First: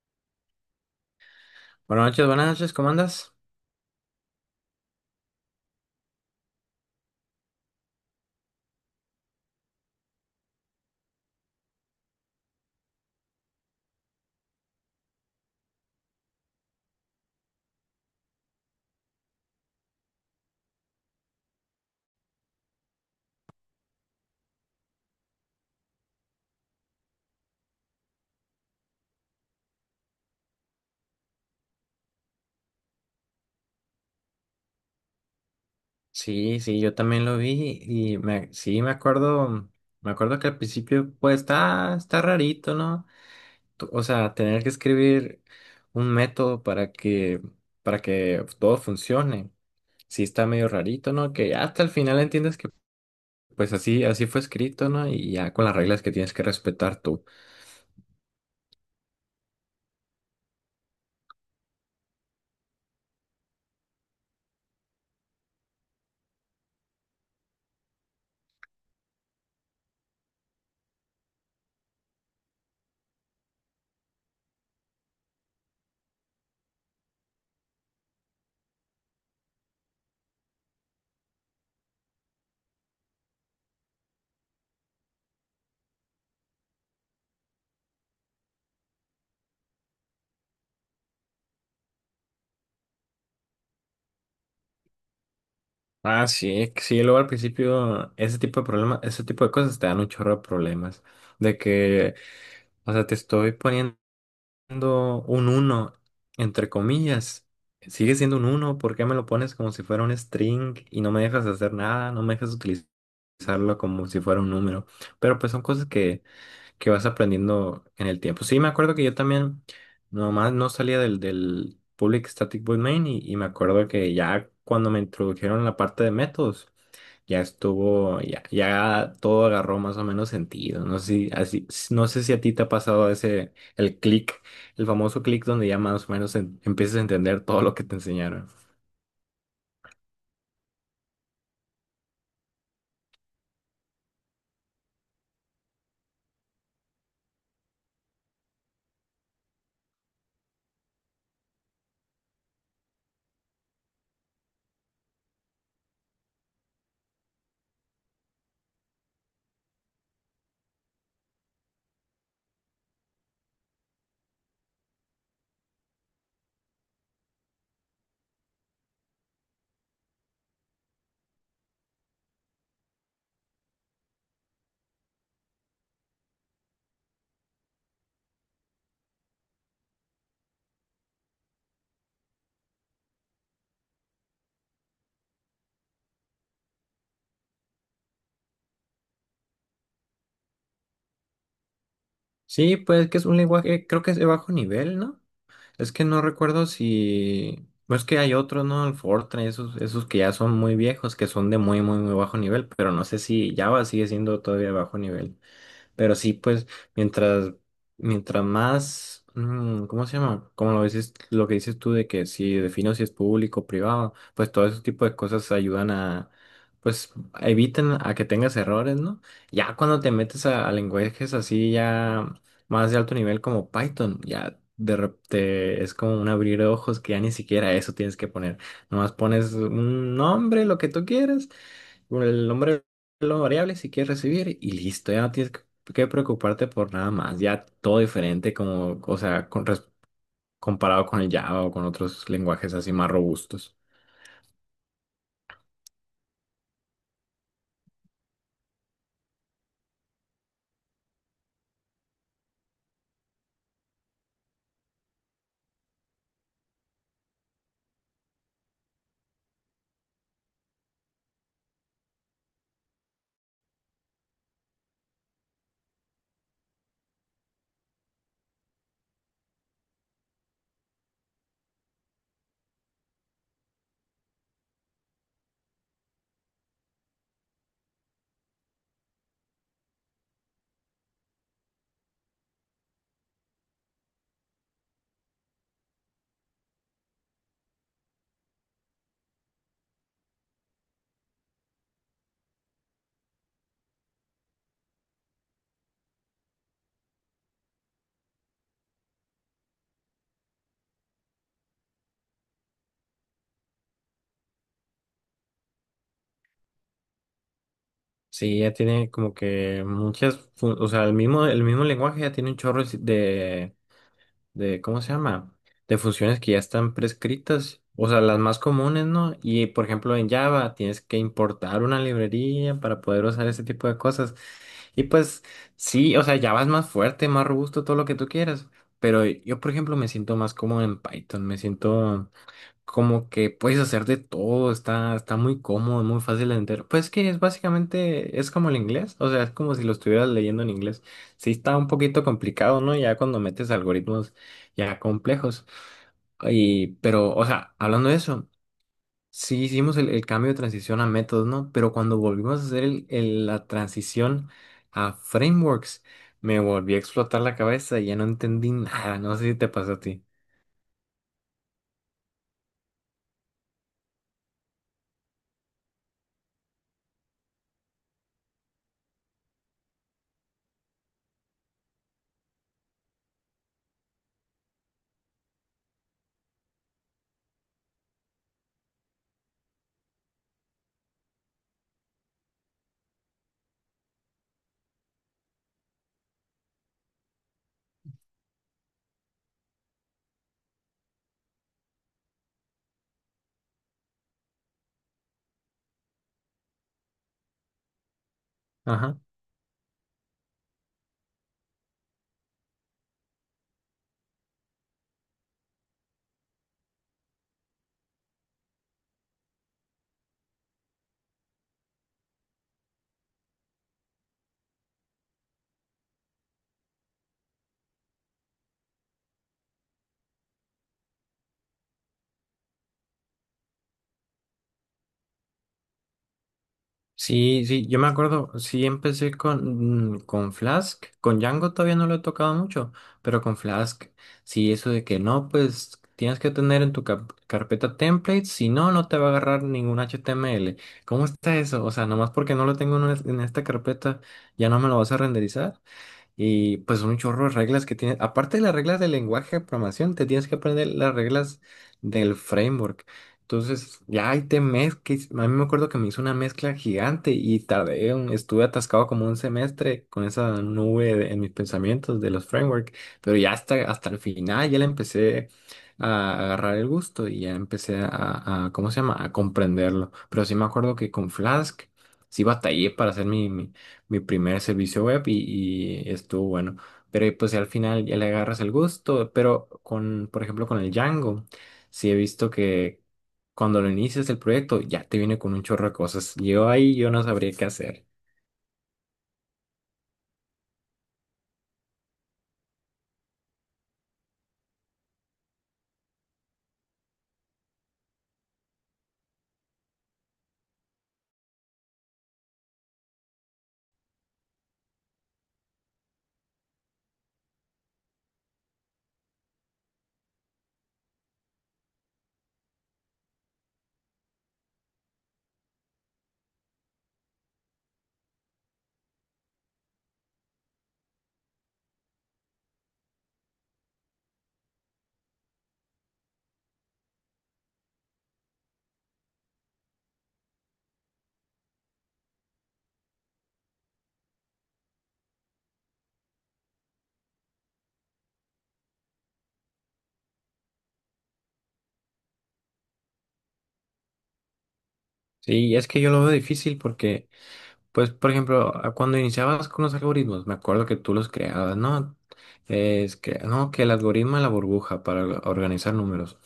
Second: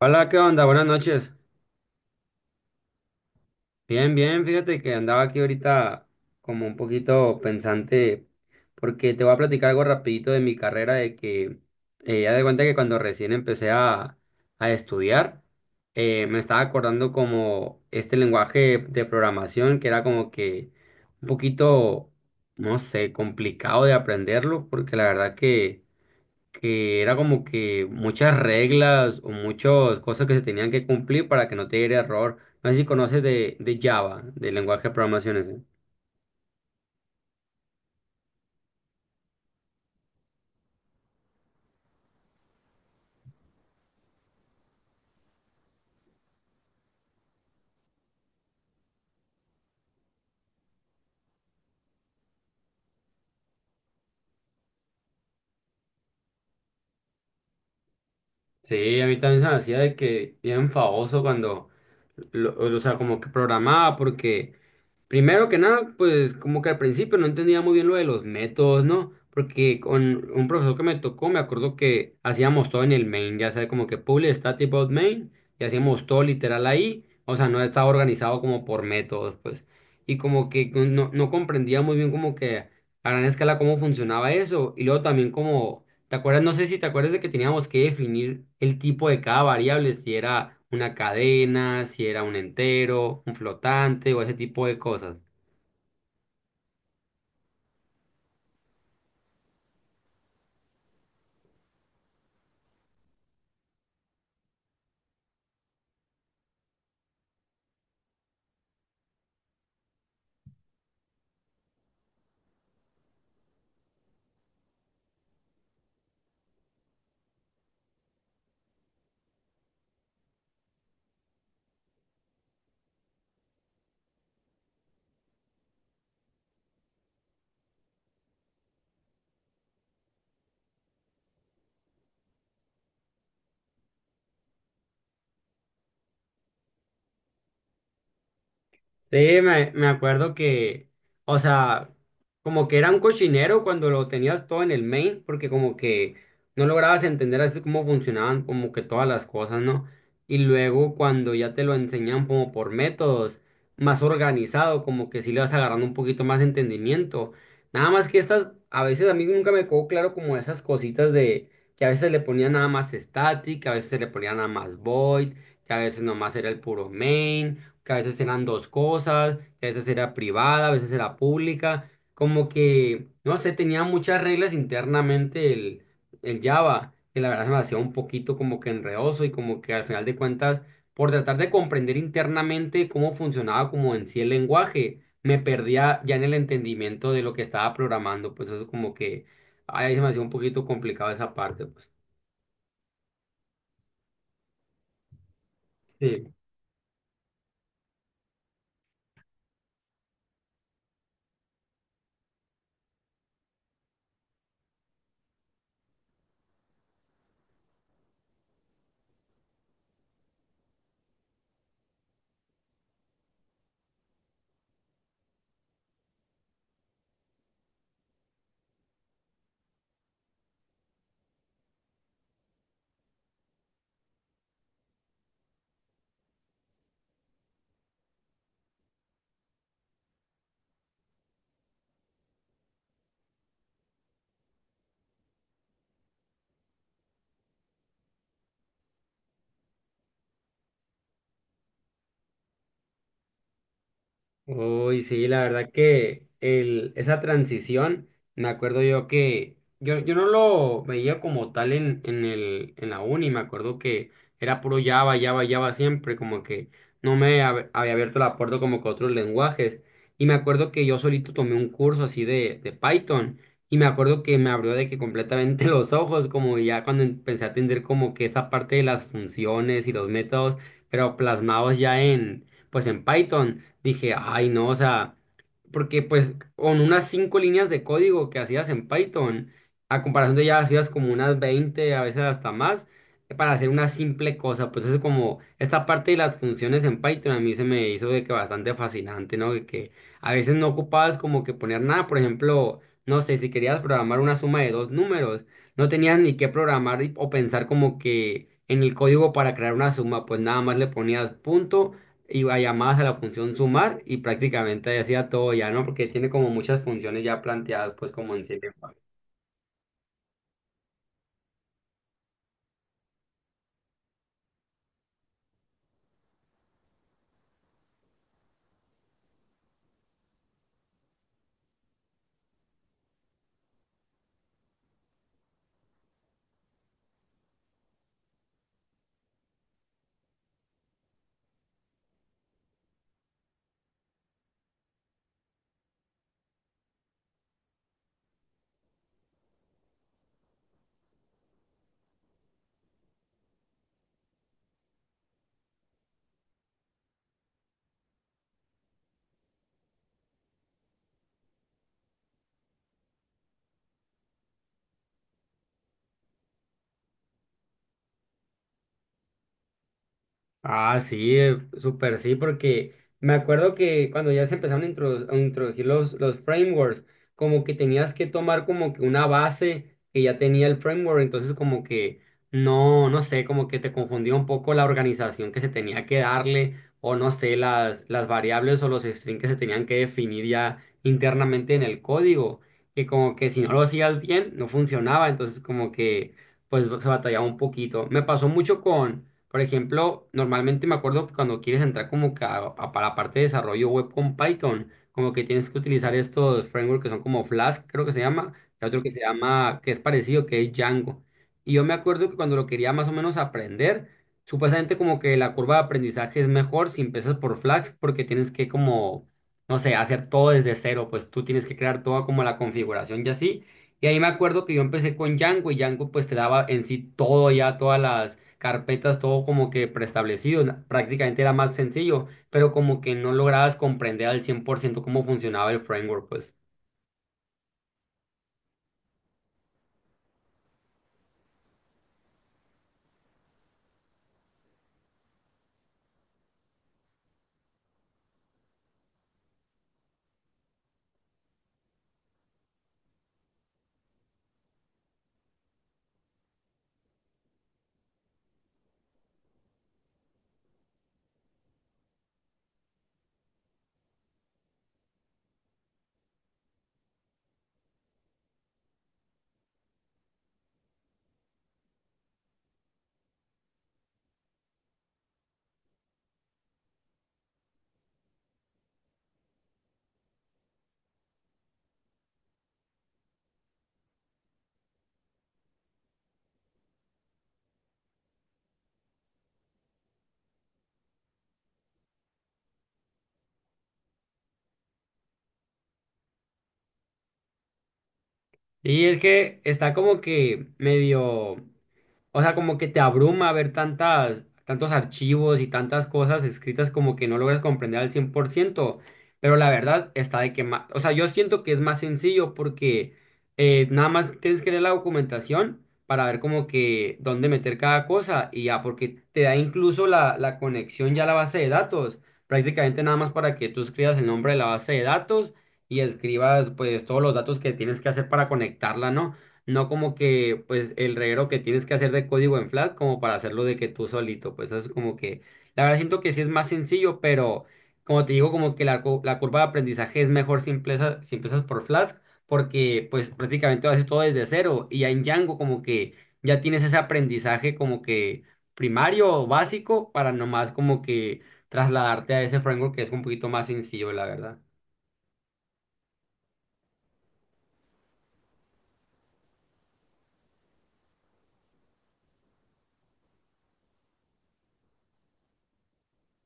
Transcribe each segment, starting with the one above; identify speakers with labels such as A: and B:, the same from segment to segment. A: Hola, ¿qué onda? Buenas noches.
B: Buenas noches, ¿cómo andas?
A: Bien, bien, fíjate que andaba aquí ahorita como un poquito pensante porque te voy a platicar algo rapidito de mi carrera de que ya de cuenta que cuando recién empecé a estudiar. Me estaba acordando como este lenguaje de programación que era como que un poquito, no sé, complicado de aprenderlo porque la verdad que era como que muchas reglas o muchas cosas que se tenían que cumplir para que no te diera error. No sé si conoces de Java, del lenguaje de programación ese.
B: Sí, sí, yo también lo vi sí, me acuerdo que al principio, pues, está rarito, ¿no? O sea, tener que escribir un método para que todo funcione, sí está medio rarito, ¿no? Que ya hasta el final entiendes que, pues, así fue escrito, ¿no? Y ya con las reglas que tienes que respetar tú.
A: Sí, a mí también se me hacía de que bien famoso cuando, o sea, como que programaba porque primero que nada, pues como que al principio no entendía muy bien lo de los métodos, ¿no? Porque con un profesor que me tocó, me acuerdo que hacíamos todo en el main, ya sabes, como que public static void main, y hacíamos todo literal ahí, o sea, no estaba organizado como por métodos, pues. Y como que no comprendía muy bien como que a gran escala cómo funcionaba eso, y luego también como, ¿te acuerdas? No sé si te acuerdas de que teníamos que definir el tipo de cada variable, si era una cadena, si era un entero, un flotante o ese tipo de cosas.
B: Ah, sí, que sí, luego al principio, ese tipo de problemas, ese tipo de cosas te dan un chorro de problemas, de que... O sea, te estoy poniendo siendo un uno entre comillas. Sigue siendo un uno, ¿por qué me lo pones como si fuera un string y no me dejas hacer nada? No me dejas utilizarlo como si fuera un número. Pero pues son que vas aprendiendo en el tiempo. Sí, me acuerdo que yo también nomás no salía del Public Static Void Main y me acuerdo que ya cuando me introdujeron la parte de métodos ya estuvo, ya todo agarró más o menos sentido. No sé si, así, no sé si a ti te ha pasado ese, el clic, el famoso clic donde ya más o menos empiezas a entender todo lo que te enseñaron.
A: Sí, me acuerdo que, o sea, como que era un cochinero cuando lo tenías todo en el main, porque como que no lograbas entender así cómo funcionaban como que todas las cosas, ¿no? Y luego cuando ya te lo enseñan como por métodos más organizado, como que sí le vas agarrando un poquito más de entendimiento. Nada más que estas, a veces a mí nunca me quedó claro como esas cositas de que a veces le ponían nada más static, que a veces le ponían nada más void, que a veces nomás era el puro main, que a veces eran dos cosas, que a veces era privada, a veces era pública, como que, no sé, tenía muchas reglas internamente el Java, que la verdad se me hacía un poquito como que enredoso y como que al final de cuentas, por tratar de comprender internamente cómo funcionaba como en sí el lenguaje, me perdía ya en el entendimiento de lo que estaba programando, pues eso como que, ay, se me hacía un poquito complicado esa parte, pues.
B: Sí, pues que es un lenguaje, creo que es de bajo nivel, ¿no? Es que no
A: Sí.
B: recuerdo si, no es que hay otros, ¿no? El Fortran, esos que ya son muy viejos, que son de muy, muy, muy bajo nivel, pero no sé si Java sigue siendo todavía de bajo nivel. Pero sí, pues, mientras, mientras más, ¿cómo se llama? Como lo dices, lo que dices tú de que si defino si es público o privado, pues todo ese tipo de cosas ayudan a, pues, evitan a que tengas errores, ¿no? Ya cuando te metes a lenguajes así ya más de alto nivel como Python, ya de repente es como un abrir ojos que ya ni siquiera eso tienes que poner. Nomás pones un nombre, lo que tú quieres, el nombre de la variable si quieres recibir y listo, ya no tienes que preocuparte por nada más, ya todo diferente, como, o sea, comparado con el Java o con otros lenguajes así más robustos.
A: Uy, sí, la verdad que el, esa transición, me acuerdo yo que yo no lo veía como tal en la uni, me acuerdo que era puro Java, Java, Java siempre, como que no había abierto la puerta como que a otros lenguajes. Y me acuerdo que yo solito tomé un curso así de Python y me acuerdo que me abrió de que completamente los ojos, como ya cuando empecé a entender como que esa parte de las funciones y los métodos, pero plasmados ya en, pues en Python. Dije, ay, no, o sea, porque pues con unas 5 líneas de código que hacías en Python, a comparación de ya hacías como unas 20 a veces hasta más, para hacer una simple cosa, pues es como esta parte de las funciones en Python a mí se me hizo de que bastante fascinante, ¿no? De que a veces no ocupabas como que poner nada, por ejemplo, no sé, si querías programar una suma de 2 números, no tenías ni que programar o pensar como que en el código para crear una suma, pues nada más le ponías punto, iba llamadas a la función sumar y prácticamente hacía todo ya, ¿no? Porque tiene como muchas funciones ya planteadas, pues como en sí
B: Sí, ya
A: mismo.
B: tiene como que muchas, o sea, el mismo lenguaje ya tiene un chorro de, ¿cómo se llama? De funciones que ya están prescritas, o sea, las más comunes, ¿no? Y por ejemplo, en Java tienes que importar una librería para poder usar ese tipo de cosas. Y pues sí, o sea, Java es más fuerte, más robusto, todo lo que tú quieras. Pero yo, por ejemplo, me siento más cómodo en Python, me siento como que puedes hacer de todo, está muy cómodo, muy fácil de entender. Pues que es básicamente, es como el inglés, o sea, es como si lo estuvieras leyendo en inglés. Sí está un poquito complicado, ¿no? Ya cuando metes algoritmos ya complejos. Y, pero, o sea, hablando de eso, sí hicimos el cambio de transición a métodos, ¿no? Pero cuando volvimos a hacer la transición a frameworks, me volví a explotar la cabeza y ya no entendí nada, no sé si te pasó a ti.
A: Ah, sí, súper sí, porque me acuerdo que cuando ya se empezaron a introducir los frameworks, como que tenías que tomar como que una base que ya tenía el framework, entonces como que no sé, como que te confundía un poco la organización que se tenía que darle, o no sé, las variables o los strings que se tenían que definir ya internamente en el código, que como que si no lo hacías bien, no funcionaba, entonces como que pues se batallaba un poquito. Me pasó mucho con, por ejemplo, normalmente me acuerdo que cuando quieres entrar como que para la parte de desarrollo web con Python, como que tienes que utilizar estos frameworks que son como Flask, creo que se llama, y otro que se llama, que es parecido, que es Django. Y yo me acuerdo que cuando lo quería más o menos aprender, supuestamente como que la curva de aprendizaje es mejor si empiezas por Flask, porque tienes que como, no sé, hacer todo desde cero, pues tú tienes que crear toda como la configuración y así. Y ahí me acuerdo que yo empecé con Django y Django pues te daba en sí todo ya, todas las carpetas, todo como que preestablecido, prácticamente era más sencillo, pero como que no lograbas comprender al 100 por ciento cómo funcionaba el framework, pues.
B: Sí, sí, yo me acuerdo, sí empecé con, mm, con Flask, con Django todavía no lo he tocado mucho, pero con Flask, sí, eso de que no, pues tienes que tener en tu carpeta templates, si no, no te va a agarrar ningún HTML. ¿Cómo está eso? O sea, nomás porque no lo tengo en esta carpeta, ¿ya no me lo vas a renderizar? Y pues un chorro de reglas que tienes. Aparte de las reglas del lenguaje de programación, te tienes que aprender las reglas del framework. Entonces, ya ahí te mezclas. A mí me acuerdo que me hizo una mezcla gigante y estuve atascado como un semestre con esa en mis pensamientos de los frameworks. Pero ya hasta el final ya le empecé a agarrar el gusto y ya empecé ¿cómo se llama? A comprenderlo. Pero sí me acuerdo que con Flask sí batallé para hacer mi primer servicio web y estuvo bueno. Pero pues al final ya le agarras el gusto, pero con, por ejemplo, con el Django, sí he visto que cuando lo inicias el proyecto ya te viene con un chorro de cosas. Yo ahí yo no sabría qué hacer.
A: Y es que está como que medio... O sea, como que te abruma ver tantos archivos y tantas cosas escritas como que no logras comprender al 100%. Pero la verdad está de que más, o sea, yo siento que es más sencillo porque nada más tienes que leer la documentación para ver como que dónde meter cada cosa y ya, porque te da incluso la conexión ya a la base de datos, prácticamente nada más para que tú escribas el nombre de la base de datos y escribas pues todos los datos que tienes que hacer para conectarla, ¿no? No como que, pues, el reguero que tienes que hacer de código en Flask como para hacerlo de que tú solito, pues, eso es como que, la verdad siento que sí es más sencillo, pero como te digo, como que la, la curva de aprendizaje es mejor si empiezas, si empiezas por Flask, porque, pues, prácticamente lo haces todo desde cero, y ya en Django como que ya tienes ese aprendizaje como que primario o básico para nomás como que trasladarte a ese framework que es un poquito más sencillo, la verdad.
B: Sí, es que yo lo veo difícil porque pues, por ejemplo, cuando iniciabas con los algoritmos, me acuerdo que tú los creabas, ¿no? Es que, no, que el algoritmo de la burbuja para organizar números.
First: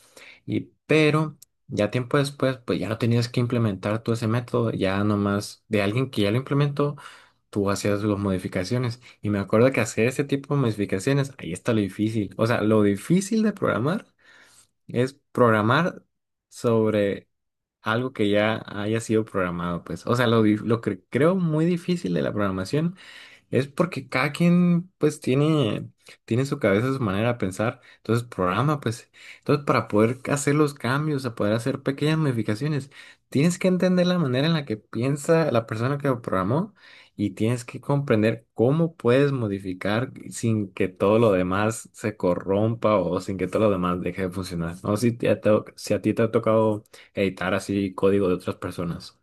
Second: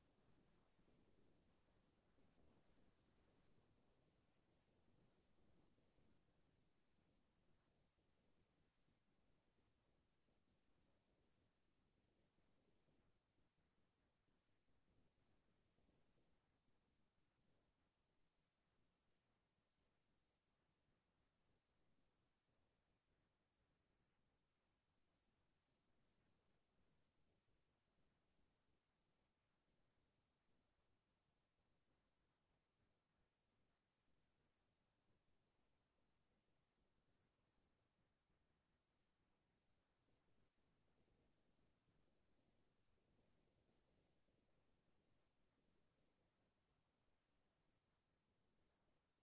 B: Y, pero, ya tiempo después, pues ya no tenías que implementar tú ese método, ya nomás de alguien que ya lo implementó, tú hacías las modificaciones. Y me acuerdo que hacer ese tipo de modificaciones, ahí está lo difícil. O sea, lo difícil de programar es programar sobre algo que ya haya sido programado, pues. O sea, lo que creo muy difícil de la programación. Es porque cada quien pues tiene su cabeza, su manera de pensar, entonces programa pues. Entonces para poder hacer los cambios, a poder hacer pequeñas modificaciones, tienes que entender la manera en la que piensa la persona que lo programó y tienes que comprender cómo puedes modificar sin que todo lo demás se corrompa o sin que todo lo demás deje de funcionar. No sé si a ti te ha tocado editar así código de otras personas.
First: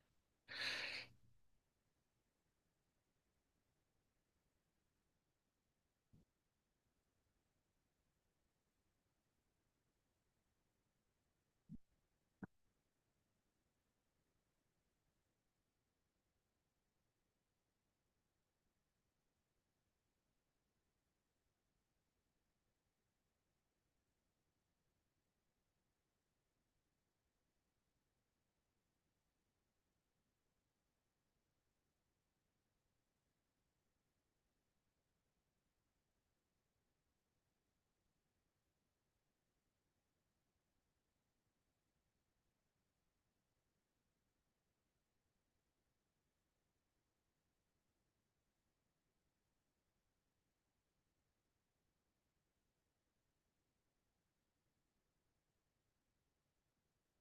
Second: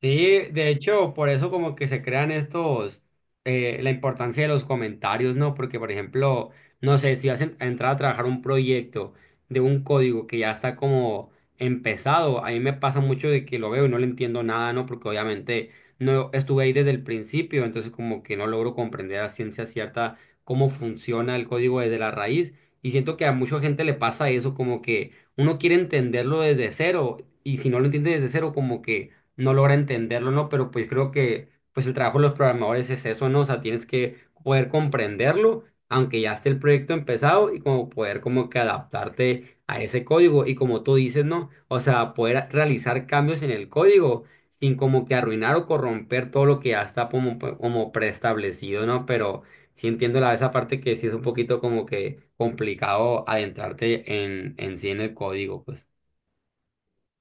A: Sí, de hecho, por eso como que se crean estos, la importancia de los comentarios, ¿no? Porque, por ejemplo, no sé, si vas a a entrar a trabajar un proyecto de un código que ya está como empezado, a mí me pasa mucho de que lo veo y no le entiendo nada, ¿no? Porque obviamente no estuve ahí desde el principio, entonces como que no logro comprender a ciencia cierta cómo funciona el código desde la raíz. Y siento que a mucha gente le pasa eso, como que uno quiere entenderlo desde cero, y si no lo entiende desde cero, como que no logra entenderlo, ¿no? Pero pues creo que pues el trabajo de los programadores es eso, ¿no? O sea, tienes que poder comprenderlo, aunque ya esté el proyecto empezado, y como poder como que adaptarte a ese código. Y como tú dices, ¿no? O sea, poder realizar cambios en el código sin como que arruinar o corromper todo lo que ya está como, como preestablecido, ¿no? Pero sí entiendo la, esa parte que sí es un poquito como que complicado adentrarte en sí en el código, pues.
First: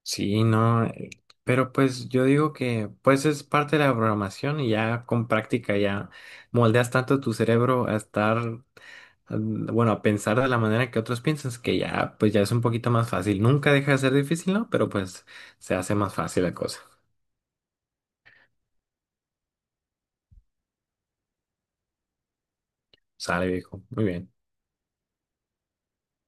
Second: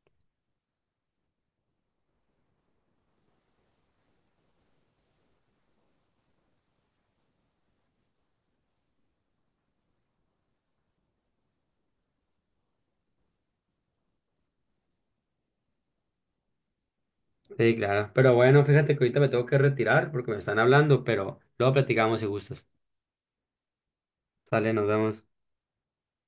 B: Sí, no, pero pues yo digo que pues es parte de la programación y ya con práctica ya moldeas tanto tu cerebro a a pensar de la manera que otros piensan, que ya pues ya es un poquito más fácil. Nunca deja de ser difícil, ¿no? Pero pues se hace más fácil la cosa.
A: Sí, claro. Pero bueno, fíjate que ahorita me tengo que retirar porque me están hablando, pero luego platicamos si gustas.
B: Sale, viejo. Muy bien.
A: Sale, nos vemos.